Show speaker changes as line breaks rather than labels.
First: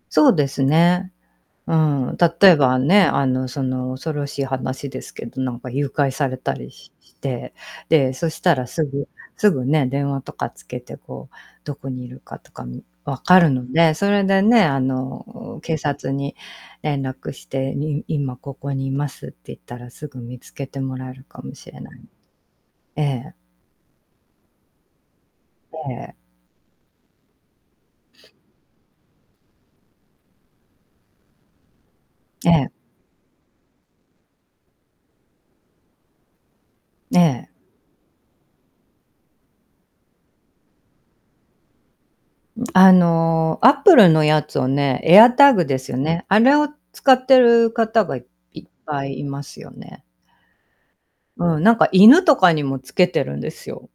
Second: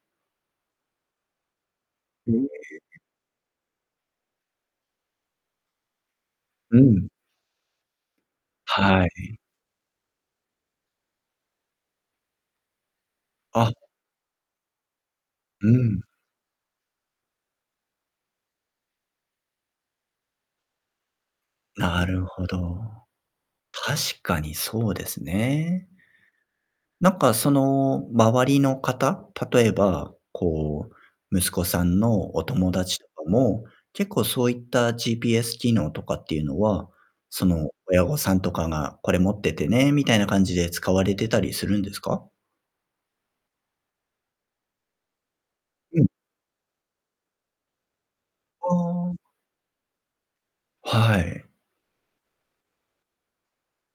そうですね。うん、
うえ
例え
え。
ばね、あの、その、恐ろしい話ですけど、なんか誘拐されたり
う
し
ん。
して、で、そしたらす
は
ぐ、
い。
すぐね、電話とかつけてこう、どこにいるかとか、み分かるの
あ。
で、それでね、あの、
う
警
ん。
察に連絡して、に今ここにいますって言ったらすぐ見つけてもらえるかもしれない。
なるほど。
ええ。
確かにそうですね。
ええ。
なんかその、周りの方、例えば、こう、息子さんのお
え
友
え。
達とかも、結構そういった GPS 機能とかっていうのは、そ
ねえ。
の親御さんとかが「これ持っててね」みたいな感じで、使われてたりするんですか？
うん、あの、アップルのやつをね、エアタグですよ
うん。
ね、あれを使ってる方が、いいっぱ
ああ。
いいますよね。
はい。
うん、なんか犬とかにもつけてるんですよ。